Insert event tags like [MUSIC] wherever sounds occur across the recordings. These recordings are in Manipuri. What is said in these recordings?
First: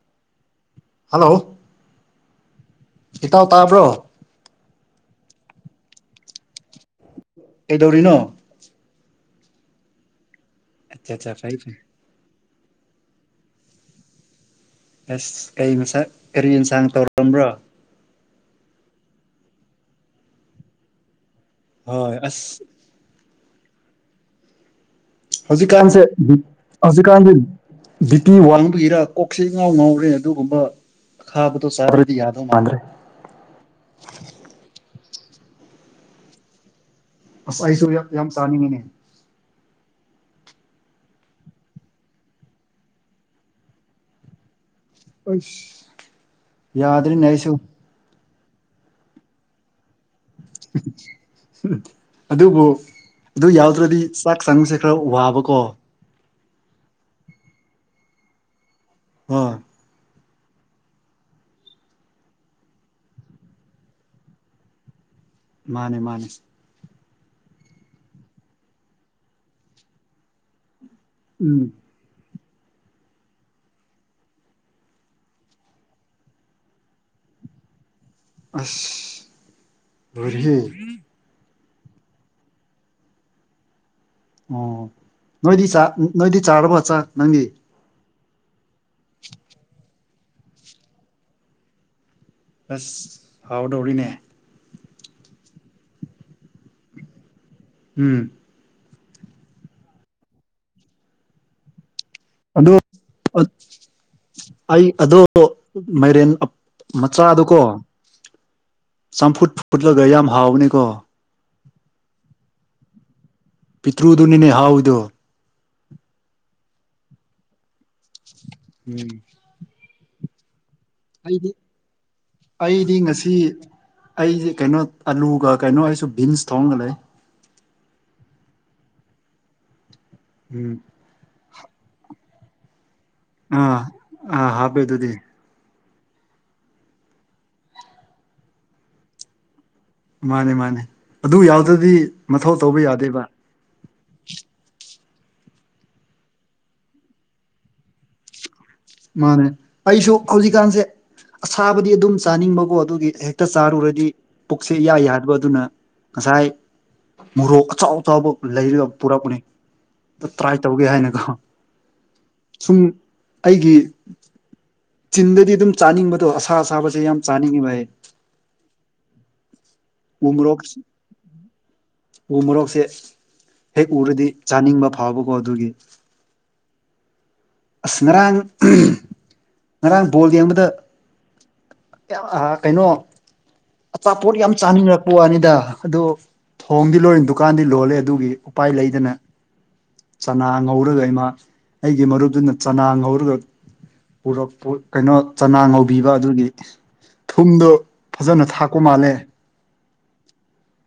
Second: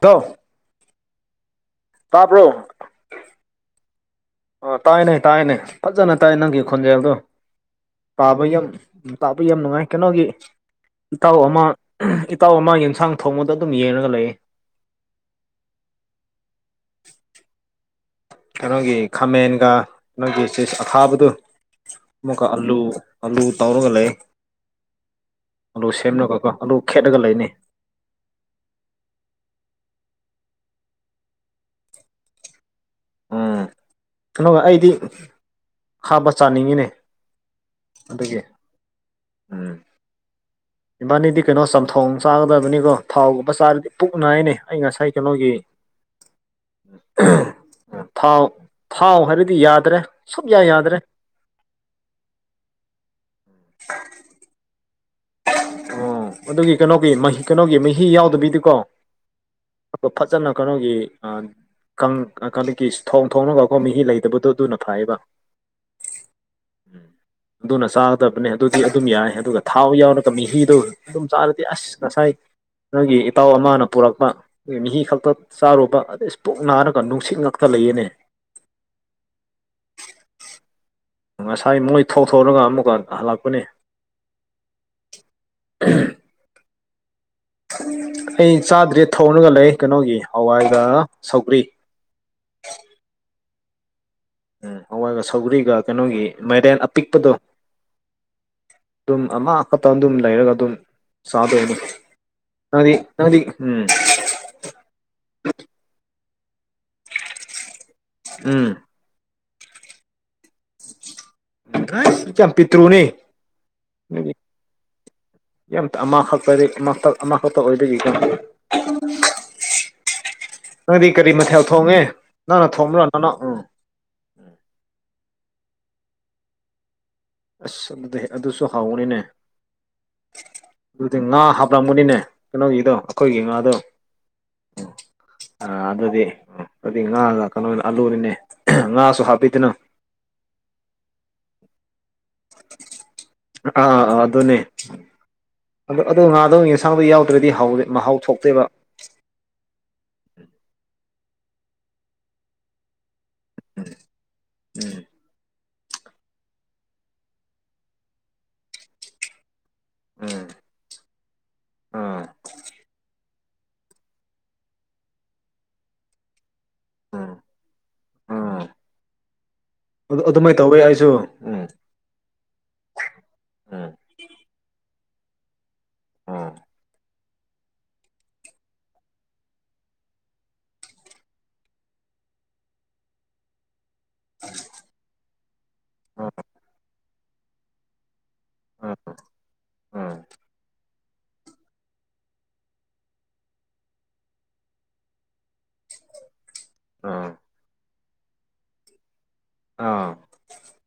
ꯇꯣ ꯍꯜꯂꯣ ꯇꯞ꯭ꯔꯣ ꯏꯇꯥꯎ ꯇꯥꯕ꯭ꯔꯣ ꯑ ꯇꯥꯏꯅꯦ ꯇꯥꯏꯅꯦ ꯐꯖꯅ ꯇꯥꯏ ꯅꯪꯒꯤ ꯈꯣꯟꯖꯦꯜꯗꯣ ꯀꯩꯗꯧꯔꯤꯅꯣ ꯇꯥꯕ ꯌꯥꯝ ꯇꯥꯕ ꯌꯥꯝ ꯅꯨꯡꯉꯥꯏ ꯀꯩꯅꯣꯒꯤ ꯑꯠꯆꯥ ꯑꯠꯆꯥ ꯏꯇꯥꯎ ꯐꯩ ꯑꯃ ꯐꯩ ꯑꯇꯥꯎ ꯑꯃ ꯌꯦꯟꯁꯥꯡ ꯊꯣꯡꯕꯗ ꯑꯗꯨꯝ ꯌꯦꯡꯉꯒ ꯂꯩꯌꯦ ꯑꯁ ꯀ ꯀꯔꯤ ꯌꯦꯟꯁꯥꯡ ꯇꯧꯔꯝꯕ꯭ꯔꯣ ꯀꯩꯅꯣꯒꯤ ꯈꯥꯃꯦꯟꯒ ꯅꯣꯏꯒꯤ ꯆ ꯑꯊꯥꯕꯗꯨ ꯍꯣꯏ ꯑꯁ ꯃꯈꯨꯀ ꯑꯂꯨ ꯑꯂꯨ ꯇꯧꯔꯒ ꯂꯩ ꯑꯂꯨ ꯍꯧꯖꯤꯛꯀꯥꯟꯁꯦ ꯁꯦꯝꯂꯒꯀꯣ ꯑꯂꯨ ꯈꯦꯠꯂꯒ ꯍꯧꯖꯤꯛꯀꯥꯟꯁꯤ ꯂꯩꯅꯤ ꯕꯤꯇꯤ ꯋꯥꯡꯕꯒꯤꯔꯥ ꯀꯣꯛꯁꯤ ꯉꯥꯎ ꯉꯥꯎꯔꯦ ꯑꯗꯨꯒꯨꯝꯕ ꯈꯥꯕꯗꯣ ꯆꯥꯕ꯭ꯔꯗꯤ ꯌꯥꯗꯧ ꯃꯥꯟꯗ꯭ꯔꯦ ꯍꯥꯥꯕ ꯆꯥꯅꯤꯡꯉꯤꯅꯦ ꯑꯁꯨ ꯌꯥꯝ ꯑꯗꯨꯒꯤ ꯁꯅꯤꯅꯦ ꯎꯝ ꯏꯕꯥꯅꯤꯗꯤ ꯀꯩꯅꯣ ꯆꯝꯊꯣꯡ ꯆꯥꯒꯗꯕꯅꯤꯀꯣ ꯊꯥꯎꯒꯨꯝꯕ ꯆꯥꯔꯗꯤ ꯄꯨꯛ ꯍꯥꯏꯅꯤ ꯑꯩ ꯉꯁꯥꯏ ꯀꯩꯅꯣꯒꯤ ꯑꯩꯁ ꯌꯥꯗ꯭ꯔꯦꯅꯦ ꯑꯩꯁꯨ ꯊꯥꯎ ꯊꯥꯎ ꯍꯥꯏꯕꯗꯤ ꯌꯥꯗ꯭ꯔꯦ ꯁꯨꯛꯌꯥ ꯌꯥꯗ꯭ꯔꯦ ꯑꯗꯨꯕꯨ ꯑꯗꯨ ꯌꯥꯎꯗ꯭ꯔꯗꯤ ꯆꯥꯛ ꯆꯪꯉꯨꯁꯦ ꯈꯔ ꯋꯥꯕꯀꯣ ꯑꯣ ꯑꯗꯨꯒꯤ ꯀꯩꯅꯣꯒꯤ ꯃꯍꯤ ꯀꯩꯅꯣꯒꯤ ꯃꯍꯤ ꯌꯥꯎꯗꯕꯤꯗꯤꯀꯣ ꯑꯥ ꯐꯖꯅ ꯀꯩꯅꯣꯒꯤ ꯀꯗꯒꯤ ꯊꯣꯡ ꯊꯣꯡꯅꯕ ꯑꯩꯈꯣꯏ ꯃꯤꯤ ꯂꯩꯗꯕꯗꯣ ꯑꯗꯨꯅ ꯊꯥꯏꯌꯦꯕ ꯃꯥꯅꯦ ꯃꯥꯅꯦ ꯎꯝ ꯑꯗꯨꯅ ꯆꯥꯒꯗꯕꯅꯦ ꯑꯗꯨꯗꯤ ꯑꯗꯨꯝ ꯌꯥꯏ ꯑꯗꯨꯒ ꯊꯥꯎ ꯌꯥꯎꯔꯒ ꯃꯤꯤꯗꯣ ꯑꯗꯨꯝ ꯆꯥꯂꯗꯤ ꯎꯝ ꯑꯁ ꯀꯁꯥꯏ ꯅꯣꯏꯒꯤ ꯏꯇꯥꯎ ꯑꯃꯅ ꯄꯨꯔꯛꯄ ꯅꯒꯤ ꯃꯤꯤ ꯈꯛꯇ ꯆꯥꯔꯨꯕ ꯑꯗꯩ ꯏꯁ ꯄꯨꯛ ꯅꯥꯔꯒ ꯅꯨꯡꯁꯤꯠ ꯉꯛꯇ ꯆ ꯂꯩꯌꯦꯅꯦ ꯑꯁ ꯔꯤꯍꯤ ꯉꯁꯥꯏ ꯃꯣꯏ ꯊꯣꯛꯊꯣꯔꯔꯒ ꯑꯃꯨꯛꯀ ꯍꯜꯂꯛꯄꯅꯦ ꯑꯣ ꯅꯗꯤ ꯆꯥ ꯅꯗꯤ ꯆꯥꯔꯕ ꯆ ꯑꯩ ꯆꯥꯗ꯭ꯔꯦ ꯊꯧꯔꯒ ꯂꯩ ꯀꯩꯅꯣꯒꯤ ꯍꯋꯥꯏꯒ ꯁꯧꯒ꯭ꯔꯤ ꯑꯁ ꯍꯥꯎꯗꯧꯔꯤꯅꯦ ꯎꯝ ꯍꯋꯥꯏꯒ ꯁꯧꯒ꯭ꯔꯤꯒ ꯀꯩꯅꯣꯒꯤ ꯃꯥꯏꯔꯦꯟ ꯑꯄꯤꯛꯄꯗꯣ ꯎꯝ ꯑꯗꯨꯝ ꯑꯃꯈꯛꯇ ꯑꯗꯨꯝ ꯂꯩꯔꯒ ꯑꯗꯨꯝ ꯆꯥꯗꯣꯛꯑ ꯑꯗꯨ ꯑ ꯑꯩ ꯑꯗꯣ ꯃꯥꯏꯔꯦꯟ ꯃꯆꯥꯗꯨꯀꯣ ꯎꯝ ꯌꯥꯝ ꯐꯨꯠ ꯐꯨꯠꯂꯒ ꯌꯥꯝ ꯍꯥꯎꯕꯅꯤꯀꯣ ꯀ ꯄꯤꯇ꯭ꯔꯨꯅꯤ ꯄꯤꯇ꯭ꯔꯨꯗꯨꯅꯤꯅꯦ ꯍꯥꯎꯋꯤꯗꯣ ꯌꯥꯝꯈꯛꯛꯇꯗꯤ ꯇ ꯑꯃꯥ ꯈꯠꯇ ꯑꯣꯏꯗ ꯎꯝ ꯑꯩꯗꯤ ꯅꯪꯅ ꯑꯩꯗꯤ ꯊꯣꯡꯕ꯭ꯔꯣ ꯅꯅ ꯉꯁꯤ ꯎꯝ ꯑꯩꯁ ꯀꯩꯅꯣ ꯑꯂꯨꯒ ꯀꯩꯅꯣ ꯑꯩꯁꯨ ꯕꯤꯟꯁ ꯊꯣꯡꯒ ꯂꯩ ꯑꯁ ꯑꯗꯨꯗꯤ ꯑꯗꯨꯁꯨ ꯍꯥꯎꯅꯤꯅꯦ ꯎꯝ ꯑꯗꯨꯗꯤ ꯉꯥ ꯍꯥ ꯕ꯭ꯔꯥꯝꯃꯨꯅꯤꯅꯦ ꯀꯩꯅꯣꯒꯤꯗꯣ ꯑꯩꯈꯣꯏꯒꯤ ꯉꯥꯗꯣ ꯑꯥ ꯑꯥ ꯍꯥꯕꯦ ꯑꯗꯨꯗꯤ ꯑ ꯑꯗꯨꯗꯤ ꯑꯗꯨꯗꯤ ꯉꯥꯒ ꯀꯩꯅꯣꯅ ꯑꯂꯨꯔꯤꯅꯦ ꯉꯥꯁꯨ ꯍꯥꯞꯄꯤꯗꯅꯪ ꯃꯥꯅꯦ ꯃꯥꯅꯦ ꯑꯗꯨ ꯌꯥꯎꯗ꯭ꯔꯗꯤ ꯃꯊꯧ ꯇꯧꯕ ꯌꯥꯗꯦꯕ ꯑꯥ ꯑꯗꯨ ꯑꯗꯨꯅꯦ ꯑꯗꯨ ꯑꯗꯨ ꯉꯥꯗꯣ ꯌꯦꯟꯁꯥꯡꯗ ꯌꯥꯎꯗ꯭ꯔꯗꯤꯦ ꯃꯍꯥꯎ ꯊꯣꯛꯇꯦꯕ ꯃꯥꯅꯦ ꯑꯩꯁꯨ ꯍꯧꯖꯤꯛꯀꯥꯟꯁꯦ ꯑꯁꯥꯕꯗꯤ ꯑꯗꯨꯝ ꯆꯥꯅꯤꯡꯕꯀꯣ ꯑꯗꯨꯒꯤ ꯍꯦꯛ ꯍꯛꯇ ꯆꯥꯔꯨꯔꯗꯤ ꯄꯨꯛꯁꯦ ꯌꯥ ꯎꯝ ꯌꯥꯗꯕ ꯑꯗꯨꯅ ꯉꯁꯥꯏ ꯃꯣꯔꯣꯛ ꯑꯆꯥꯎ ꯑꯆꯕ ꯂꯩꯔꯒ ꯄꯨꯔꯛꯄꯅꯤ ꯎꯝ ꯇ꯭ꯔꯥꯏ ꯇꯧꯒꯦ ꯍꯥꯏꯅꯒ ꯑꯥ ꯁꯨꯝ ꯑꯩꯒꯤ ꯆꯤꯟꯗꯗꯤ ꯑꯗꯨꯝ ꯆꯥꯅꯤꯡꯕꯗꯣ ꯑꯁꯥ ꯑꯁꯥꯕꯁꯦ ꯌꯥꯝ ꯎꯝ ꯆꯥꯅꯤꯡꯉꯤꯕ ꯍꯥꯏ ꯑꯥ ꯑꯗꯨ ꯑꯗꯨꯃꯥꯏꯅ ꯇꯧꯋꯤ ꯑꯩꯁꯨ ꯎꯝ ꯎ ꯃꯣꯔꯣꯛꯁꯦ ꯎꯝ ꯍꯦꯛ ꯎꯔꯗꯤ ꯆꯥꯅꯤꯡꯕ ꯐꯥꯎꯕꯀꯣ ꯑꯗꯨꯒꯤ ꯑꯥ ꯑꯁ ꯉꯔꯥꯡ ꯉꯔꯥꯡ ꯕꯣꯜ ꯌꯦꯡꯕꯗ ꯀꯩꯅꯣ ꯑꯆꯥꯄꯣꯠ ꯌꯥꯝ ꯆꯥꯅꯤꯡꯉꯔꯛꯄ ꯋꯥꯅꯤꯗ ꯑꯗꯨ ꯊꯣꯡꯗꯤ ꯂꯣꯏꯔ ꯗꯨꯀꯥꯟꯗꯤ ꯂꯣꯜꯂꯦ ꯑꯗꯨꯒꯤ ꯎꯄꯥꯏ ꯎꯝ ꯂꯩꯗꯅ ꯎꯝ ꯎꯝ ꯆꯅꯥ ꯉꯧꯔꯒ ꯏꯃ ꯑꯩꯒꯤ ꯃꯔꯨꯞꯗꯨꯅ ꯆꯅꯥ ꯉꯧꯔꯒ ꯄꯨꯔꯛꯄ ꯀꯩꯅꯣ ꯆꯅꯥ ꯉꯧꯕꯤꯕ ꯑꯗꯨꯒꯤ ꯎꯝ ꯊꯨꯝꯗꯣ ꯐꯖꯅ ꯊꯥꯛꯄ ꯃꯥꯜꯂꯦ ꯑꯥ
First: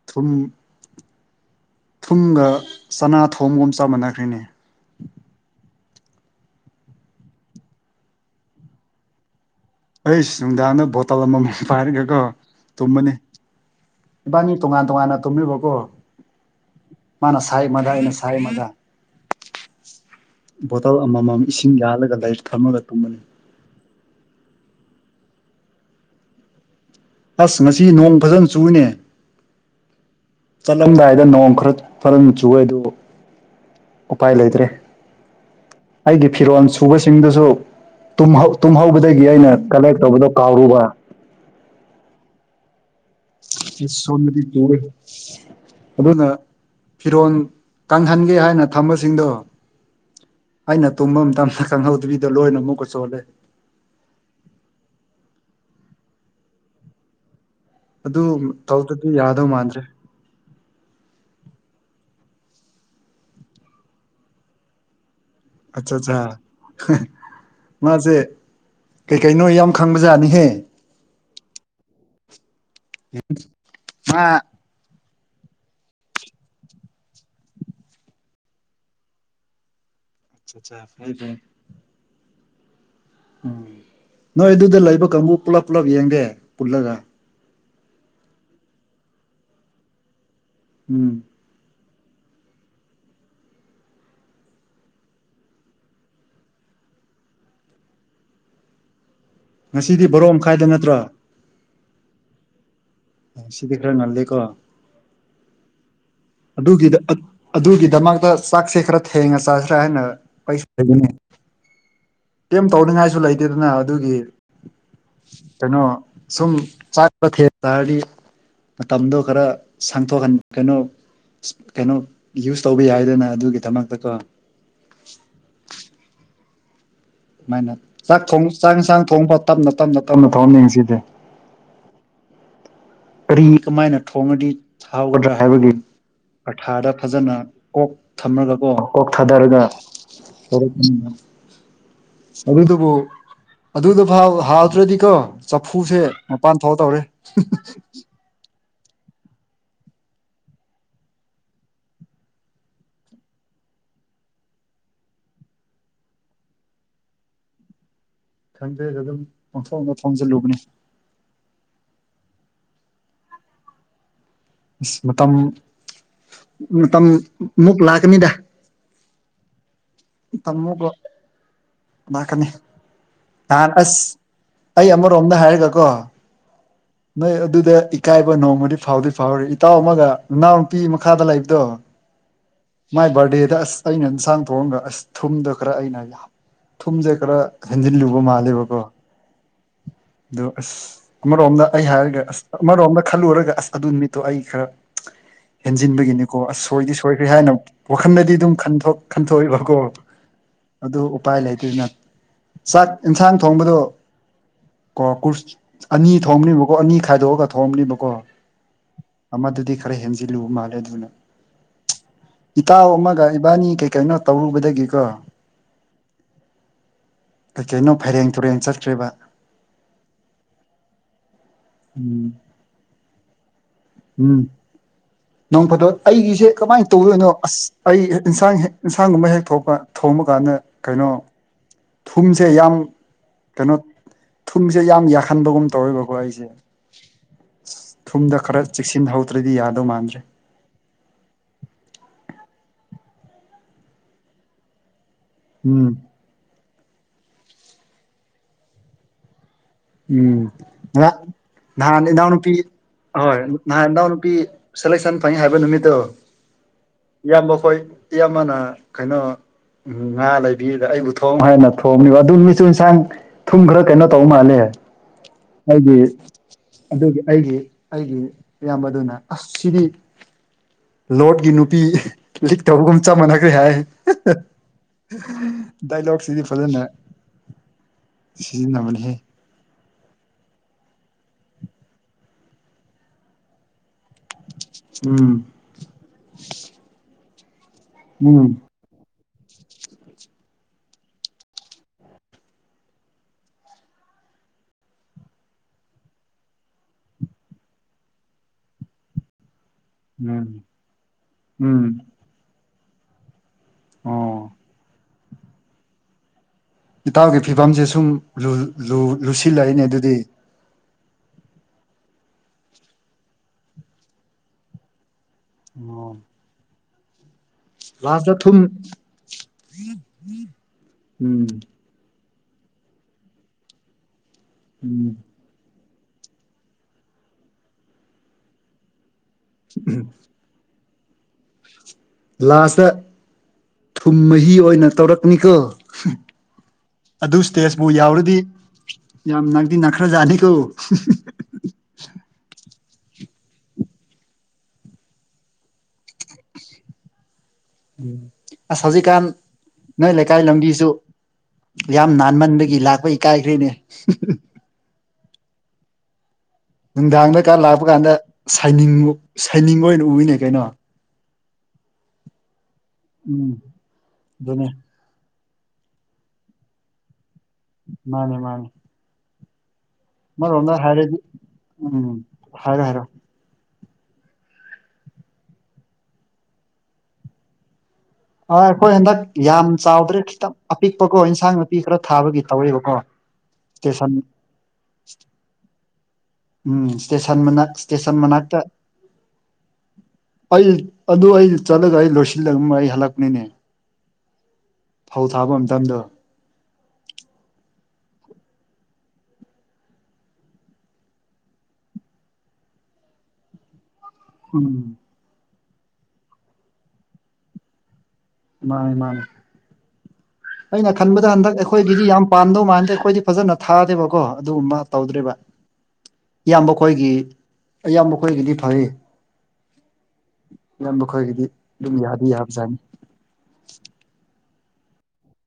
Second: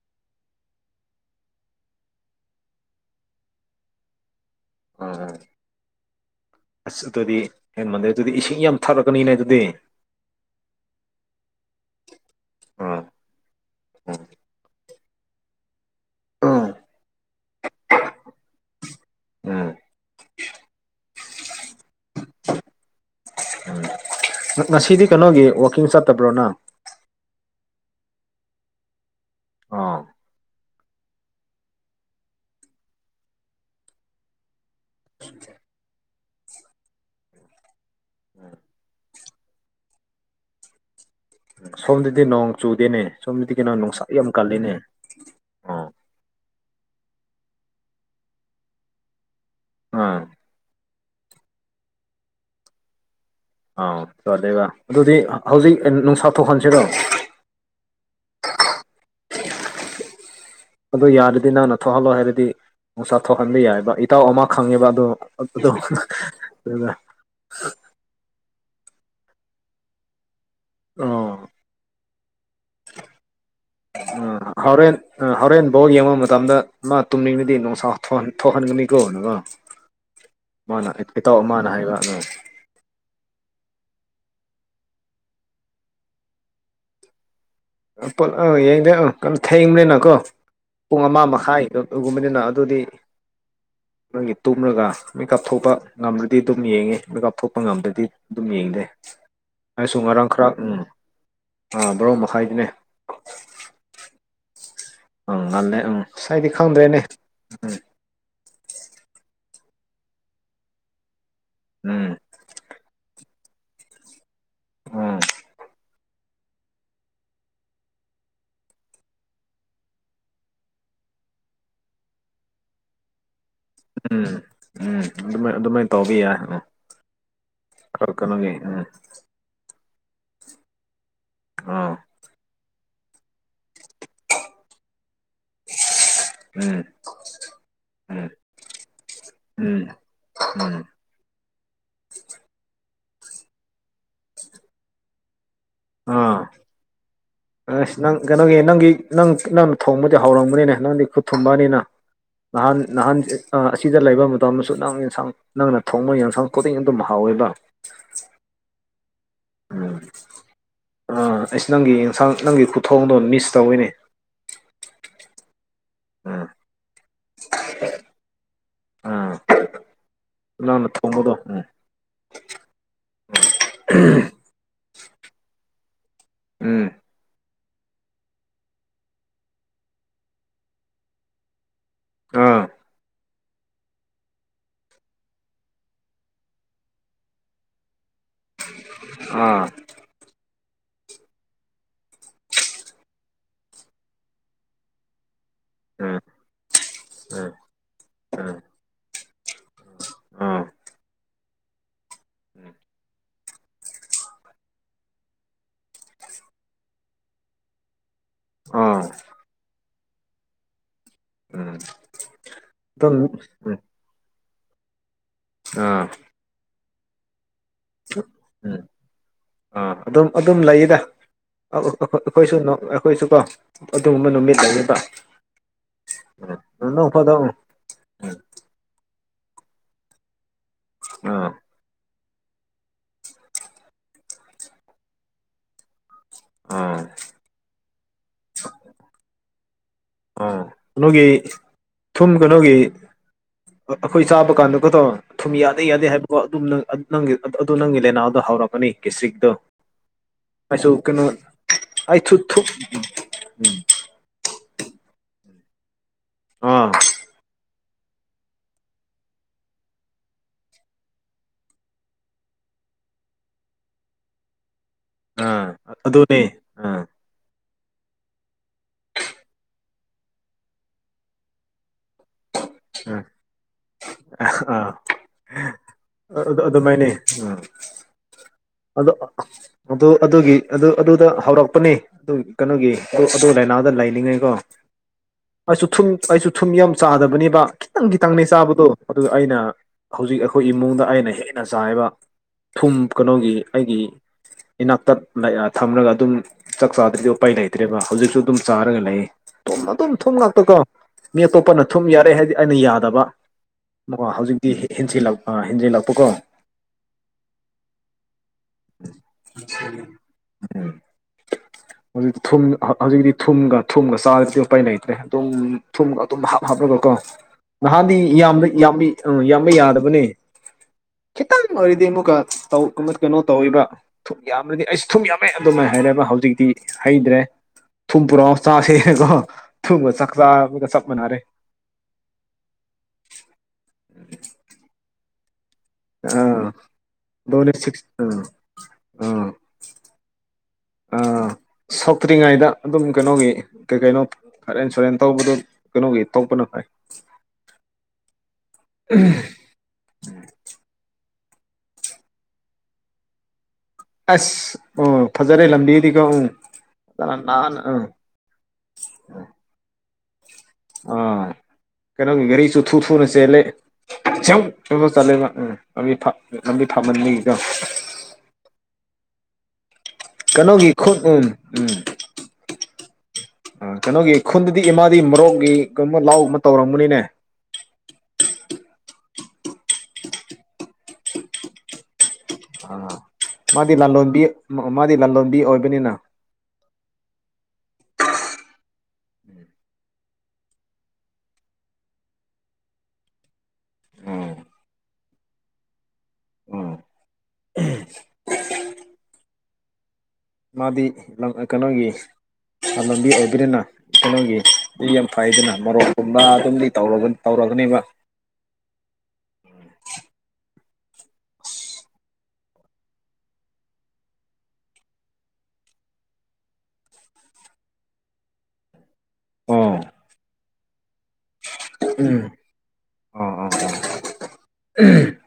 ꯊꯨꯝ ꯊꯨꯝꯒ ꯆꯅꯥ ꯊꯣꯡꯒꯨꯝ ꯆꯥꯃꯟꯅꯈ꯭ꯔꯤꯅꯦ ꯎꯝ ꯑꯁ ꯑꯗꯨꯗꯤ ꯍꯦꯟ ꯃꯥꯟꯗꯩ ꯑꯗꯨꯗꯤ ꯏꯁꯤꯡ ꯌꯥꯝ ꯊꯥꯔꯛꯀꯅꯤꯅꯦ ꯑꯗꯨꯗꯤ ꯑꯩꯁ ꯅꯨꯡꯗꯥꯡꯗ ꯕꯣꯇꯜ ꯑꯃꯃꯝ ꯄꯥꯏꯔꯒꯦꯀꯣ ꯎꯝ ꯇꯨꯝꯕꯅꯤ ꯎꯝ ꯏꯕꯥꯅꯤ ꯇꯣꯉꯥꯟ ꯇꯣꯉꯥꯟꯅ ꯇꯨꯝꯃꯤꯕꯀꯣ ꯃꯥꯅ ꯁꯥꯏ ꯃꯗꯥꯅ ꯁꯥꯏ ꯃꯗꯥ ꯎꯝ ꯕꯣꯇꯜ ꯑꯃꯃꯝ ꯏꯁꯤꯡ ꯌꯥꯜꯂꯒ ꯂꯥꯏꯔꯤ ꯊꯝꯃꯒ ꯇꯨꯝꯕꯅꯤ ꯎꯝ ꯉꯁꯤꯗꯤ ꯀꯩꯅꯣꯒꯤ ꯋꯥꯛꯀꯤꯡ ꯆꯠꯇꯕ꯭ꯔꯣꯅ ꯑꯁ ꯉꯁꯤ ꯅꯣꯡ ꯐꯖꯅ ꯆꯨꯏꯅꯦ ꯑꯥ ꯆꯠꯂꯝꯗꯥꯏꯗ ꯅꯣꯡ ꯈꯔ ꯐꯔ ꯆꯨꯒꯦ ꯑꯗꯨ ꯎꯄꯥꯏ ꯂꯩꯇ꯭ꯔꯦ ꯑꯩꯒꯤ ꯐꯤꯔꯣꯜ ꯁꯨꯕꯁꯤꯡꯗꯁꯨ ꯇꯨꯝꯍꯧꯕꯗꯒꯤ ꯑꯩꯅ ꯀꯂꯦꯛ ꯇꯧꯕꯗꯣ ꯀꯥꯎꯔꯨꯕ ꯁꯣꯝꯗꯗꯤ ꯅꯣꯡ ꯆꯨꯗꯦꯅꯦ ꯁꯣꯝꯗꯗꯤ ꯀꯩꯅꯣ ꯅꯨꯡꯁꯥ ꯌꯥꯝ ꯁꯣꯗꯤ ꯇ ꯀꯜꯂꯤꯅꯦ ꯑꯥ ꯑꯗꯨꯗꯅ ꯐꯤꯔꯣꯜ ꯀꯪꯍꯟꯒꯦ ꯍꯥꯏꯅ ꯊꯝꯕꯁꯤꯡꯗꯣ ꯑꯝ ꯑꯩꯅ ꯇꯨꯝꯕ ꯃꯇꯝꯗ ꯈꯪꯍꯧꯗꯕꯤꯗꯣ ꯂꯣꯏꯅ ꯑꯃꯨꯛꯀ ꯆꯣꯍꯜꯂꯦ ꯑꯥꯎ ꯆꯗꯦꯕ ꯑꯗꯨꯗꯤ ꯍꯧꯖꯤꯛ ꯅꯨꯡꯁꯥ ꯊꯣꯛꯣꯛꯍꯟꯁꯤꯔꯣ ꯑꯗꯨ ꯇꯧꯗꯗꯤ ꯌꯥꯗꯧ ꯃꯥꯟꯗ꯭ꯔꯦ ꯑꯗꯨ ꯌꯥꯔꯗꯤ ꯅꯪꯅ ꯊꯣꯛꯍꯜꯂꯣ ꯍꯥꯏꯔꯗꯤ ꯅꯨꯡꯁꯥ ꯊꯣꯛꯍꯟꯕ ꯌꯥꯏꯕ ꯏꯇꯥꯎ ꯑꯃ ꯈꯪꯉꯦꯕ ꯑꯗꯨꯣ ꯑꯆꯥ ꯑꯆꯥ ꯃꯥꯁꯦ ꯀꯩꯀꯩꯅ ꯅꯣ ꯌꯥꯝ ꯈꯪꯕꯖꯥꯠꯅꯤꯍꯦ ꯑꯣ ꯃꯥ ꯑ ꯍꯧꯔꯦꯟ ꯍꯣꯔꯦꯟ ꯕꯥꯎ ꯌꯦꯡꯕ ꯃꯇꯝꯗ ꯃꯥ ꯇꯨꯝꯅꯤꯡꯉꯗꯤ ꯅꯨꯡꯁꯥ ꯊꯣꯛꯍꯟꯒꯅꯤꯀꯣ ꯅ ꯃꯥꯅ ꯏꯇꯥꯎ ꯃꯥꯅ ꯍꯥꯏꯕ ꯑ ꯎꯝ ꯅꯣꯏ ꯑꯗꯨꯗ ꯂꯩꯕ ꯀꯥꯡꯕꯨ ꯄꯨꯂꯞ ꯄꯨꯜꯂꯞ ꯌꯦꯡꯒꯦ ꯄꯨꯜꯂꯒ ꯣꯠ ꯑ ꯌꯦꯡꯗꯦ ꯑ ꯀꯩꯅꯝ ꯊꯦꯡꯕꯅꯤꯅꯀꯣ ꯄꯨꯡ ꯎꯝ ꯑꯃ ꯃꯈꯥꯏꯗꯣ ꯑꯗꯨꯒꯨꯝꯕꯅꯤꯅ ꯑꯗꯨꯗꯤ [UNINTELLIGIBLE] ꯅꯣꯏꯒꯤ ꯇꯨꯝꯂꯒ ꯃꯦꯀꯑꯞ ꯊꯣꯛꯄ ꯉꯝꯗ꯭ꯔꯗꯤ ꯑꯗꯨꯝ ꯌꯦꯡꯉꯦ ꯃꯦꯀꯑꯞ ꯊꯣꯛꯄ ꯉꯝꯗ꯭ꯔꯗꯤ ꯑꯗꯨꯝ ꯌꯦꯡꯗꯦ ꯑꯩꯁꯨ ꯉꯁꯤꯗꯤ ꯕꯣꯔꯣ ꯉꯔꯥꯡ ꯈꯔ ꯃꯈꯥꯏꯗ ꯎꯝ ꯅꯠꯇ꯭ꯔꯣ ꯑꯥ ꯕꯣꯔꯣ ꯃꯈꯥꯏꯗꯤꯅꯦ ꯁꯤꯗꯤ ꯈꯔ ꯉꯜꯂꯦꯀꯣ ꯎꯝ ꯅꯂꯦ ꯎꯝ ꯑꯗꯨꯒꯤꯗ ꯑꯗꯨꯒꯤꯗꯃꯛꯇ ꯆꯥꯛꯁꯦ ꯈꯔ ꯊꯦꯡꯉ ꯆꯥꯛ ꯍꯥꯏꯅ ꯄꯩꯁꯥ ꯂꯩꯅꯦ ꯎꯝ ꯀꯩꯝ ꯇꯧꯅꯤꯡꯉꯥꯏꯁꯨ ꯂꯩꯇꯦꯗꯅ ꯑꯗꯨꯒꯤ ꯎꯝ ꯀꯩꯅꯣ ꯁꯨꯝ ꯆꯥꯛꯄ ꯊꯦꯡ ꯇꯥꯔꯗꯤ ꯃꯇꯝꯗꯣ ꯈꯔ ꯁꯥꯡꯊꯣꯛꯍꯟ ꯀꯩꯅꯣ ꯀꯩꯅꯣ ꯌꯨꯁ ꯇꯧꯕ ꯌꯥꯏꯗꯅ ꯑꯗꯨꯒꯤ ꯎꯝ ꯎꯝ ꯑꯗꯨꯃꯥꯏ ꯑꯗꯨꯃꯥꯏꯅ ꯇꯧꯕꯕ ꯌꯥꯏ ꯁꯨꯃꯥꯏꯅ ꯈꯔ ꯆ ꯆꯥꯛ ꯀꯩꯅꯣꯒꯤ ꯎꯝ ꯏꯟꯁꯥꯡ ꯊꯣꯡ ꯇꯞꯅ ꯇꯞꯅ ꯇꯞꯅ ꯊꯣꯡ ꯌꯦꯁꯤꯗꯤ ꯑꯥ ꯀꯔꯤ ꯀꯃꯥꯏꯅ ꯊꯣꯡꯉꯗꯤ ꯊꯥꯎꯒꯗ꯭ꯔꯥ ꯍꯥꯏꯕꯒꯤ ꯎꯝ ꯄꯔꯊꯥꯗ ꯐꯖꯅ ꯀꯣꯛ ꯎꯝ ꯊꯝꯃꯒ ꯀꯣ ꯀꯣꯛ ꯊꯥꯗꯔꯒ ꯎꯝ ꯍꯔ ꯎꯝ ꯑꯗꯨꯗꯨꯕꯨ ꯑꯗꯨꯗ ꯍꯥꯎꯗ꯭ꯔꯗꯤꯀꯣ ꯆꯐꯨꯁꯦ ꯑꯥ ꯃꯄꯥꯟ ꯐꯥꯎ ꯇꯧꯔꯦ ꯑꯁ ꯅꯪ ꯀꯩꯅꯣꯒꯤ ꯅꯪꯒꯤ ꯅꯪ ꯅꯪ ꯊꯣꯡꯕꯗꯤ ꯍꯧꯔꯕꯅꯤꯅꯦ ꯅꯪꯗꯤ ꯈꯨꯠ ꯊꯨꯝꯕꯅꯤꯅ ꯅꯍꯥꯟ ꯅꯍꯥꯟ ꯑꯁꯤꯗ ꯂꯩꯕ ꯃꯇꯝꯗꯁꯨ ꯅꯪ ꯌꯦꯟꯁꯥꯡ ꯅꯪꯅ ꯊꯣꯡꯕ ꯌꯦꯟꯁꯥꯡ ꯈꯨꯗꯤꯡ ꯑꯗꯨꯝ ꯍꯥꯎꯋꯤ ꯑꯣꯏꯕ ꯊꯪꯗꯦ ꯑꯗꯨ ꯑꯗꯨꯝ ꯄꯣꯡꯊꯣꯡꯗ ꯎꯝ ꯊꯣꯡꯖꯤꯜꯂꯨꯕꯅꯤ ꯑꯥ ꯑꯩꯁꯨ ꯅꯪꯒꯤ ꯌꯦꯟꯁꯥꯡ ꯅꯪꯒꯤ ꯈꯨꯊꯣꯡꯗꯣ ꯃꯤꯁ ꯇꯧꯋꯤꯅꯦ ꯃ ꯎꯝ ꯃꯇꯝ ꯃ ꯃꯨꯛ ꯂꯥꯛꯀꯅꯤꯗꯥ ꯎꯝ ꯅꯪꯅ ꯊꯣꯡꯕꯗꯣ ꯎꯝ ꯂꯥꯛꯀꯅꯤ ꯅꯍꯥꯟ ꯑꯁ ꯑꯩ ꯑꯃꯔꯣꯝꯗ ꯍꯥꯏꯔꯒꯀꯣ ꯎꯝ ꯎꯝ ꯅ ꯑꯗꯨ ꯑꯗꯨ ꯗ ꯏꯀꯥꯏꯕ ꯅꯣꯡꯃꯗꯤ ꯐꯥꯎꯗꯤ ꯐꯥꯎꯔꯤ ꯏꯇꯥꯎ ꯑꯃꯒ ꯏꯅꯥꯎꯅꯨꯄꯤ ꯃꯈꯥꯗ ꯂꯩꯕꯗꯣ ꯑꯥ ꯃꯥꯏ ꯕꯥꯔꯗꯦꯗ ꯑꯁ ꯑꯩꯅ ꯏꯟꯁꯥꯡ ꯊꯣꯡꯑꯒ ꯑꯁ ꯊꯨꯝꯗ ꯈꯔ ꯑꯩꯅ ꯊꯨꯝꯁꯦ ꯈꯔ ꯍꯟꯖꯤꯜꯂꯨꯕ ꯃꯥꯜꯂꯦꯕꯀꯣ ꯑꯥ ꯑꯗꯨ ꯑꯁ ꯑꯃꯔꯣꯝꯗ ꯑꯩ ꯍꯥꯏꯔꯒ ꯑꯁ ꯑꯃꯔꯣꯝꯗ ꯈꯜꯂꯨꯔꯒ ꯑꯁ ꯑꯗꯨ ꯅꯨꯃꯤꯠꯇꯣ ꯑꯩ ꯈꯔ ꯎꯝ ꯍꯦꯟꯖꯤꯟꯕꯒꯤꯅꯤꯀꯣ ꯑꯁ ꯁꯣꯏꯗꯤ ꯁꯣꯏꯈ꯭ꯔꯦ ꯍꯥꯏꯅ ꯋꯥꯈꯜꯗꯗꯤ ꯑꯗꯨꯝ ꯎꯝ ꯈꯟꯊꯣꯛꯏꯕꯀꯣ ꯎꯝ ꯑꯥ ꯑꯗꯨ ꯎꯄꯥꯏ ꯂꯩꯇꯗꯅ ꯆꯥꯛ ꯌꯦꯟꯁꯥꯡ ꯊꯣꯡꯕꯗꯣ ꯀ ꯀꯨꯔꯁ ꯑꯅꯤ ꯊꯣꯑꯝꯅꯦꯕꯀꯣ ꯑꯅꯤ ꯈꯥꯏꯗꯣꯛꯑꯒ ꯊꯣꯑꯝꯅꯦꯕꯀꯣ ꯑꯥ ꯑꯃꯗꯨꯗꯤ ꯈꯔ ꯍꯦꯟꯖꯤꯜꯂꯨ ꯃꯥꯜꯂꯦ ꯑꯗꯨꯅ ꯎꯝ ꯏꯇꯥꯎ ꯑꯗꯨꯝ ꯑꯃꯒ ꯏꯕꯥꯅꯤ ꯎꯝ ꯀꯩ ꯀꯩꯅꯣ ꯇꯧꯔꯨꯕꯗꯒꯤꯀꯣ ꯑꯥ ꯀꯩꯀꯩꯅꯣ ꯐꯩꯔꯦꯡ ꯇꯨꯔꯦꯡ ꯎꯝ ꯆꯈ꯭ꯔꯤꯕ ꯑꯥ ꯑꯗꯨꯝ ꯑꯗꯨꯝ ꯂꯩꯗ ꯎꯝ ꯑꯩꯈꯣꯏꯁꯨ ꯑꯩꯈꯣꯏꯁꯨ ꯀꯣ ꯑꯗꯨꯒꯨꯝꯕ ꯎꯝ ꯅꯨꯃꯤꯠ ꯂꯩ ꯅꯣꯡ ꯐꯇꯣꯠ ꯑꯩꯒꯤꯁꯦ ꯀꯃꯥꯏꯅ ꯇꯧꯗꯣꯏꯅꯣ ꯑꯁ ꯑꯩ ꯏꯟꯁꯥꯡꯥꯡ ꯑꯗꯨꯒꯒꯨꯝꯕ ꯍꯦꯛ ꯊꯣꯛꯄ ꯊꯣꯡꯕ ꯀꯥꯟꯗ ꯀꯩꯅꯣ ꯑꯥ ꯊꯨꯝꯁꯦ ꯌꯥꯝ ꯀꯩꯅꯣ ꯊꯨꯝꯁꯦ ꯌꯥꯝ ꯌꯥꯍꯟꯕꯒꯨꯝ ꯇꯧꯋꯦꯕꯀꯣ ꯑꯩꯦ ꯑꯥ ꯊꯨꯝꯗ ꯈꯔ ꯆꯦꯛꯁꯤꯟꯍꯧꯗ꯭ꯔꯗꯤ ꯌꯥꯗꯧ ꯃꯥꯟꯗꯦ ꯑꯣ ꯅꯒꯤ ꯊꯨꯝꯨꯝ ꯀ ꯅꯣꯒꯤ ꯑꯩꯈꯣꯏ ꯆꯥꯕ ꯀꯥꯟꯗꯒ ꯇꯧ ꯊꯨꯝ ꯌꯥꯗꯦ ꯎꯝ ꯌꯥꯗꯦ ꯍꯥꯏꯕꯀꯣ ꯑꯗꯨꯝꯅꯪ ꯅꯪ ꯑꯗꯨ ꯅꯪꯒꯤ ꯂꯦꯅꯥꯗꯣ ꯍꯧꯔꯛꯀꯅꯤ ꯀꯦꯁꯔꯤꯛꯇꯣ ꯎꯝ ꯑ ꯑꯩ ꯅꯎ ꯊꯨ ꯅꯨꯄꯤ ꯊꯨ ꯍꯣꯏ ꯎꯝ ꯅꯎ ꯅꯨꯄꯤ ꯁꯂꯦꯛꯁꯟ ꯐꯪ ꯍꯥꯏꯕ ꯅꯨꯃꯤꯠꯇꯣ ꯑꯥ ꯏꯌꯥꯝꯕ ꯍꯣꯏ ꯏꯌꯥꯝꯕꯅ ꯀꯩꯅꯣ ꯎꯝ ꯉꯥ ꯂꯩꯕꯤꯌꯦꯗ ꯑꯩꯕꯨ ꯊꯣꯡ ꯍꯥꯏꯅ ꯊꯣꯡꯝꯅꯦꯕ ꯑꯗꯨ ꯃꯤꯆꯨ ꯏꯟꯁꯥꯡ ꯊꯨꯝ ꯈꯔ ꯀꯩꯅꯣ ꯇꯧ ꯃꯥꯜꯂꯦ ꯑꯥ ꯑꯩꯒꯤ ꯑꯗꯨꯅꯦ ꯑꯥ ꯑꯗꯨꯒꯤ ꯑꯩꯒꯤ ꯑꯩꯒꯤ ꯏꯌꯥꯝꯕ ꯑꯗꯨꯅ ꯑꯁ ꯁꯤꯗꯤ ꯂꯣꯠꯀꯤ ꯅꯨꯄꯤ ꯂꯤꯛ ꯇꯧꯕꯒꯨꯝ ꯆꯞ ꯃꯥꯟꯅꯈ꯭ꯔꯦ ꯍꯥꯏ ꯑꯥ ꯗꯥꯏꯂꯥꯛꯁꯤꯗꯤ ꯐꯖꯅ ꯑꯗꯣ ꯁꯤꯖꯤꯟꯅꯕꯅꯦꯍꯦ ꯑꯗꯨ ꯑꯗꯨꯒꯤ ꯑꯗꯨ ꯑꯗꯨꯗ ꯍꯧꯔꯛꯄꯅꯤ ꯑꯗꯨ ꯀꯩꯅꯣꯒꯤ ꯑꯗꯨ ꯑꯗꯨ ꯂꯥꯏꯅꯥꯗ ꯂꯩꯅꯤ ꯅꯤꯡꯉꯩꯀꯣ ꯎꯝ ꯑꯩꯁꯨ ꯊꯨꯝ ꯑꯩꯁꯨ ꯊꯨꯝ ꯌꯥꯝ ꯆꯥꯗꯕꯅꯦꯕ ꯈꯤꯇꯪ ꯈꯤꯇꯪꯅꯦ ꯎꯝ ꯆꯥꯕꯗꯣ ꯑꯗꯨꯒ ꯑꯩꯅ ꯍꯧꯖꯤꯛ ꯑꯩꯈꯣꯏ ꯏꯃꯨꯡꯗ ꯑꯩꯅ ꯍꯦꯟꯅ ꯆꯥꯏꯕ ꯊꯨꯝ ꯀꯩꯅꯣꯒꯤ ꯍꯥꯏꯒꯤ ꯏꯅꯥꯛꯇ ꯊꯝꯔꯒ ꯑꯗꯨꯝ ꯆꯥꯛ ꯆꯥꯗ꯭ꯔꯗꯤ ꯎꯄꯥꯏ ꯂꯩꯇ꯭ꯔꯦꯕ ꯍꯧꯖꯤꯛꯁꯨ ꯑꯗꯨꯝ ꯆꯥꯔꯒ ꯂꯩ ꯊꯨꯝꯅ ꯑꯗꯨꯨꯝ ꯊꯨꯝ ꯎꯝ ꯉꯥꯛꯇꯀꯣ ꯃꯤ ꯑꯇꯣꯞꯄꯅ ꯎꯝ ꯊꯨꯝ ꯌꯥꯔꯦ ꯍꯥꯏꯗꯤ ꯑꯩꯅ ꯌꯥꯗꯕ ꯑꯣ ꯍꯧꯖꯤꯛꯇꯤ ꯍꯦꯟꯂꯛ ꯍꯦꯟꯖꯤꯜꯂꯛꯄꯀꯣ ꯏꯇꯥꯎꯒꯤ ꯐꯤꯕꯝꯁꯦ ꯁꯨꯝ ꯂꯨꯁꯤꯜꯂꯛꯏꯅꯦ ꯑꯗꯨꯗꯤ ꯍꯧꯖꯤꯛꯇ ꯊꯨꯝ ꯍꯧꯖꯤꯛꯇꯤ ꯊꯨꯝꯒ ꯊꯨꯝꯒ ꯆꯥꯔꯗꯤ ꯎꯄꯩ ꯂꯩꯩꯇ꯭ꯔꯦ ꯑꯗꯨꯝ ꯊꯨꯝ ꯑꯣ ꯑꯗꯨꯝ ꯍꯥꯞꯂꯒꯣ ꯀꯣ ꯅꯍꯥꯟꯗꯤ ꯂꯥꯁꯇ ꯊꯨꯝ ꯏꯕ ꯌꯥꯝꯕꯤ ꯑ ꯌꯥꯝꯕ ꯌꯥꯗꯕꯅꯦ ꯎꯝ ꯈꯤꯇꯪ ꯑꯣꯏꯔꯗꯤ ꯑꯃꯨꯛꯀ ꯀꯩꯅꯣ ꯇꯧꯕ ꯊꯨꯝ ꯌꯥꯝ꯭ꯔꯗꯤ ꯑꯩꯁ ꯎꯝ ꯊꯨꯝ ꯌꯥꯝꯃꯦ ꯑꯗꯨꯝꯃꯦ ꯍꯩꯔꯕ ꯍꯧꯖꯤꯛꯇꯤ ꯍꯩꯇ꯭ꯔꯦ ꯊꯨꯝ ꯄꯨꯔꯛꯑꯣ ꯆꯥꯁꯦꯔꯦꯀꯣ ꯊꯨꯡ ꯆꯥꯛ ꯆ ꯀ ꯆꯞ ꯃꯅꯔꯦ ꯂꯥꯁꯇ ꯊꯨꯝ ꯃꯍꯤ ꯑꯣꯏꯅ ꯇꯧꯔꯛꯅꯤꯀꯣ ꯑꯥ ꯑꯗꯨ ꯑꯗꯨꯅꯦ ꯏꯁꯇꯦꯖꯄꯨ ꯁꯤꯛꯁ ꯌꯥꯎꯔꯗꯤ ꯑꯥ ꯑꯥ ꯌꯥꯝ ꯅꯪꯗꯤ ꯅꯛꯈ꯭ꯔꯖꯥꯠꯅꯤꯀꯣ ꯁꯛ ꯐꯠꯇ꯭ꯔꯤꯉꯩꯗ ꯑꯗꯨꯝ ꯀꯩꯅꯣꯒꯤ ꯀꯩ ꯀꯩꯅꯣ ꯏꯟꯁꯨꯔꯦꯟꯁ ꯇꯧꯕꯗꯨ ꯀꯩꯅꯣꯒꯤ ꯇꯄꯅ ꯐꯥꯏ ꯎꯝ ꯑꯁ ꯍꯧꯖꯤꯛꯀꯥꯟ ꯅꯣꯏ ꯂꯩꯀꯥꯏ ꯂꯝꯕꯤꯁꯨ ꯌꯥꯝ ꯅꯥꯟꯃꯟꯕꯒꯤ ꯂꯥꯛꯄꯩ ꯀꯥꯏꯈ꯭ꯔꯦꯅꯦ ꯑꯁ ꯑꯣ ꯐꯖꯔꯦ ꯂꯝꯕꯤꯗꯤꯀꯣ ꯎꯝ ꯐꯖꯅ ꯅꯨꯡꯗꯥꯡꯗꯀꯥ ꯅꯥꯟꯅ ꯂꯥꯛꯄ ꯑꯥ ꯀꯥꯟꯗ ꯁꯅꯤꯡ ꯁꯥꯏꯅꯤꯡ ꯑꯣꯏꯅ ꯎꯏꯅꯦ ꯀꯩꯅꯣ ꯑꯥ ꯀꯩꯅꯣꯒꯤ ꯒꯥꯔꯤꯁꯨ ꯊꯨ ꯊꯨꯅ ꯎꯝ ꯆꯦꯜꯂꯦ ꯑꯗꯨꯅꯦ ꯀꯣ ꯆꯠꯂꯦꯕ ꯎꯝ ꯂꯝꯕꯤ ꯂꯝꯕꯤ ꯊꯝꯃꯟꯅꯤꯡ ꯃꯥꯅꯦ ꯃꯥꯅꯦ ꯑꯃꯔꯣꯝꯗ ꯀꯩꯅꯣꯒꯤ ꯈꯨꯠ ꯍꯥꯏꯔꯗꯤ ꯎꯝ ꯎꯝ ꯍꯥꯏꯔꯣ ꯍꯥꯏꯔꯣ ꯎꯝ ꯀꯩꯅꯣꯒꯤ ꯈꯨꯟꯗꯗꯤ ꯏꯃꯥꯗꯤ ꯃꯣꯔꯣꯛꯒꯤ ꯀꯩꯅꯕ ꯂꯥꯎ ꯑꯃ ꯇꯧꯔꯝꯕꯅꯤꯅꯦ ꯑ ꯑꯩꯈꯣꯏ ꯍꯟꯗꯛ ꯌꯥꯝ ꯆꯥꯎꯗ꯭ꯔꯦ ꯈꯤꯇꯪ ꯑꯄꯤꯛꯄꯀꯣ ꯏꯟꯁꯥꯡ ꯅꯥꯄꯤ ꯈꯔ ꯊꯥꯕꯒꯤꯣ ꯇꯧꯋꯦꯕꯀꯣ ꯃꯥꯗꯤ ꯁꯇꯦꯁꯟ ꯂꯂꯣꯟꯕꯤ ꯃꯥꯗꯤ ꯂꯂꯣꯟꯕꯤ ꯑꯣꯏꯕꯅꯤꯅ ꯎꯝ ꯁꯇꯦꯁꯟ ꯃ ꯆꯁꯟ ꯃꯅꯥꯛꯇ ꯎꯝ ꯑꯩ ꯑꯗꯨ ꯑꯩ ꯆꯠꯂꯒ ꯑꯩ ꯂꯣꯏꯁꯤꯜꯂꯝ ꯑꯩ ꯍꯜꯂꯛꯄꯅꯤꯅꯦ ꯐꯧ ꯊꯥꯕ ꯃꯇꯝꯗ ꯃꯥꯗꯤ ꯀꯩꯅꯣꯒꯤ ꯂꯝꯕꯤ ꯑꯣꯏꯕꯅꯤꯅ ꯀꯩꯅꯣꯒꯤ ꯎꯝ ꯌꯥꯝ ꯐꯩꯗꯅ ꯃꯔꯣꯔꯣꯛꯀꯨꯝꯕ ꯑꯗꯨꯝꯗꯤ ꯇ ꯇꯧꯔꯒꯅꯦꯕ ꯃꯥꯅꯦ ꯃꯥꯅꯦ ꯑꯩꯅ ꯈꯟꯕꯗ ꯍꯟꯗꯛ ꯑꯩꯈꯣꯏꯒꯤꯗꯤ ꯌꯥꯝ ꯄꯥꯝꯗꯧ ꯃꯥꯟꯗꯦ ꯑꯩꯈꯣꯏꯗꯤ ꯐꯖꯅ ꯊꯥꯗꯦꯕꯀꯣ ꯑꯗꯨꯒꯨꯝꯕ ꯇꯧꯗ꯭ꯔꯦꯔꯤꯕ ꯏꯌꯥꯝꯕ ꯑꯩ ꯈꯣꯏꯒꯤ ꯑꯌꯥꯝꯕ ꯈꯣꯏꯒꯤꯗꯤ ꯐꯪꯉꯤ ꯑꯥ ꯌꯥꯝ ꯃꯈꯣꯏꯒꯤꯗꯤ ꯑꯗꯨꯝ ꯌꯥꯗꯤ ꯌꯥꯕꯖꯥꯅꯤ ꯎꯝ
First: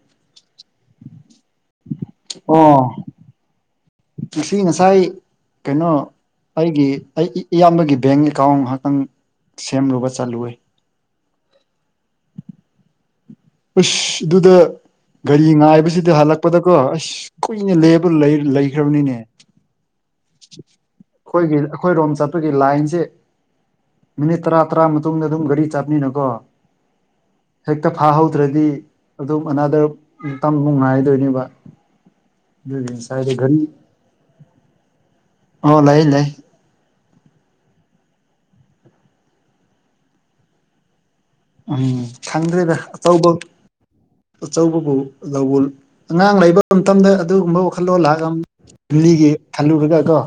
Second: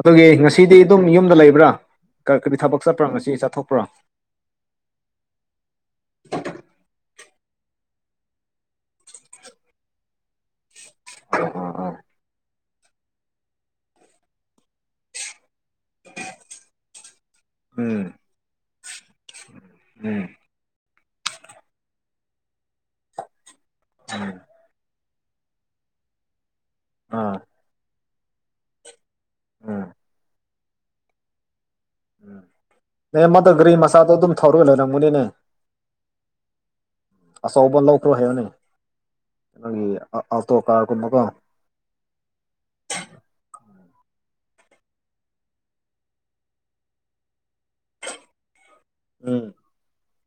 ꯑꯗꯨꯒꯤ ꯉꯁꯤꯗꯤ ꯑꯗꯨꯝ ꯌꯨꯝꯗ ꯂꯩꯕ꯭ꯔꯥ ꯀꯕꯤ ꯊꯕꯛ ꯆꯠꯄ꯭ꯔꯥ ꯉꯁꯤꯗꯤ ꯆꯠꯊꯣꯛꯄ꯭ꯔꯥ ꯁꯤ ꯉꯁꯥꯏ ꯀꯩꯅꯣ ꯑꯩꯒꯤ ꯑꯩ ꯏꯌꯥꯝꯕꯒꯤ ꯕꯦꯡ ꯑꯦꯀꯥꯎꯟ ꯉꯍꯥꯛꯇꯪ ꯁꯦꯝꯂꯨꯕ ꯆꯠꯂꯨꯏ ꯑꯣ ꯑꯁ ꯑꯗꯨꯗ ꯒꯥꯔꯤ ꯉꯥꯏꯕꯁꯤꯗꯤ ꯍꯜꯂꯛꯄꯗꯀꯣ ꯑꯁ ꯀꯨꯏꯅꯦ ꯎꯝ ꯂꯩꯕ ꯂꯩꯈ꯭ꯔꯕꯅꯤꯅꯦ ꯎꯝ ꯑꯩꯈꯣꯏꯒꯤ ꯑꯩꯈꯣꯏꯔꯣꯝ ꯆꯠꯄꯒꯤ ꯂꯥꯏꯟꯁꯦ ꯃꯤꯅꯤꯠ ꯇꯔꯥ ꯇꯔꯥ ꯃꯇꯨꯡꯗ ꯑꯗꯨꯝ ꯒꯥꯔꯤ ꯆꯠꯅꯤꯅꯀꯣ ꯑꯥ ꯍꯦꯛꯇ ꯐꯥꯍꯧꯗ꯭ꯔꯗꯤ ꯑꯗꯨꯝ ꯑꯅꯥꯗ ꯎꯝ ꯑꯃꯨꯇꯪ ꯅꯨꯡ ꯉꯥꯏꯗꯣꯏꯅꯦꯕ ꯎꯝ ꯑꯗꯨꯒꯤ ꯅ ꯉꯁꯥꯏꯗ ꯃꯗ ꯒꯥꯔꯤ ꯒꯔꯤ ꯃꯆꯥꯗꯣ ꯑꯗꯨꯝ ꯊꯧꯔ ꯂꯣꯏꯔꯝꯒꯅꯤꯅꯦ ꯑꯣ ꯂꯩ ꯂꯩ ꯑꯆꯧꯕ ꯂꯧꯈ꯭ꯔꯣ ꯍꯥꯏꯕꯅꯤ ꯑꯩꯈꯣꯏꯒꯤ ꯑꯣꯜꯇꯣ ꯀꯥꯔꯒꯨꯝꯕꯀꯣ ꯎꯝ ꯈꯪꯗ꯭ꯔꯦꯗ ꯑꯆꯧꯕꯧ ꯑꯆꯧꯕꯕꯨ ꯂꯧꯕꯜ ꯑꯉꯥꯡ ꯂꯩꯕ ꯃꯇꯝꯗ ꯑꯗꯨꯒꯨꯝꯕ ꯋꯥꯈꯜꯂꯣꯟꯣꯜꯂꯥꯛꯑꯒ ꯂꯤꯒꯤ ꯎꯝ ꯈꯜꯂꯨꯔꯒꯀꯣ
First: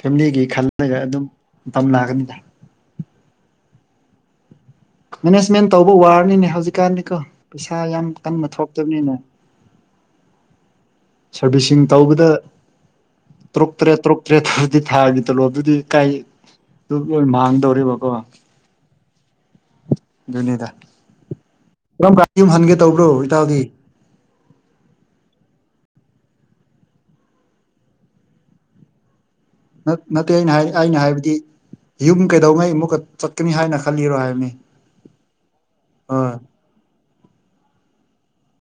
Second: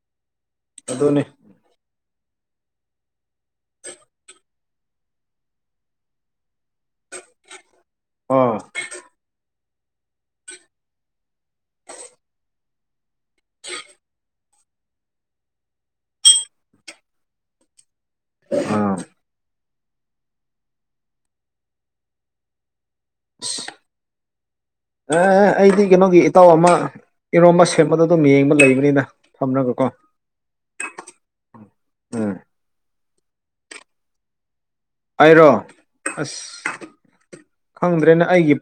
ꯐꯦꯃꯤꯂꯤꯒꯤ ꯈꯜꯂꯒ ꯑꯗꯨꯅꯦ ꯑꯗꯨꯝ ꯃꯇꯝ ꯂꯥꯛꯒꯅꯤꯗ ꯃꯦꯅꯦꯖꯃꯦꯟ ꯇꯧꯕ ꯋꯥꯔꯅꯤꯅꯦ ꯍꯧꯖꯤꯛꯀꯥꯟꯗꯤꯀꯣ ꯄꯩꯁꯥ ꯌꯥꯝ ꯀꯟꯕ ꯑꯥ ꯊꯣꯛꯇꯕꯅꯤꯅꯦ ꯁꯔꯚꯁꯤꯡ ꯇꯧꯕꯗ ꯇꯣꯔꯛꯇ꯭ꯔꯦ ꯇꯣꯔꯛꯇ꯭ꯔꯦ ꯑꯗꯨꯗꯤ ꯊꯥꯒꯤ ꯇꯂꯣꯞꯗꯨꯗꯤ ꯀꯥꯏ ꯂꯣꯏ ꯃꯥꯡꯗꯧꯔꯤꯕ ꯑꯥ ꯑꯗꯨꯅꯦꯗ ꯀꯔꯝ ꯀ ꯌꯨꯝ ꯍꯟꯒꯦ ꯇꯧꯕ꯭ꯔꯣ ꯏꯇꯥꯎꯗꯤ ꯑꯩꯗꯤ ꯀꯩꯅꯣꯒꯤ ꯏꯇꯥꯎ ꯑꯃ ꯏꯔꯣꯝꯕ ꯁꯦꯝꯕꯗ ꯑꯗꯨꯝ ꯌꯦꯡꯕ ꯂꯩꯕꯅꯤꯅ ꯊꯝꯂꯒꯀꯣ ꯅꯠꯇꯦ ꯑꯩꯅ ꯍꯥꯏ ꯑꯩꯅ ꯍꯥꯏꯕꯗꯤ ꯌꯨꯝ ꯎꯝ ꯀꯩꯗꯧꯉꯩ ꯑꯃꯨꯛꯀ ꯆꯠꯀꯅꯤ ꯍꯥꯏꯅ ꯈꯜꯂꯤꯔꯣ ꯍꯥꯏꯕꯅꯤ ꯍꯥꯏꯔꯣ ꯍꯣꯏ ꯑꯁ ꯈꯪꯗ꯭ꯔꯦꯅ ꯑꯩꯒꯤ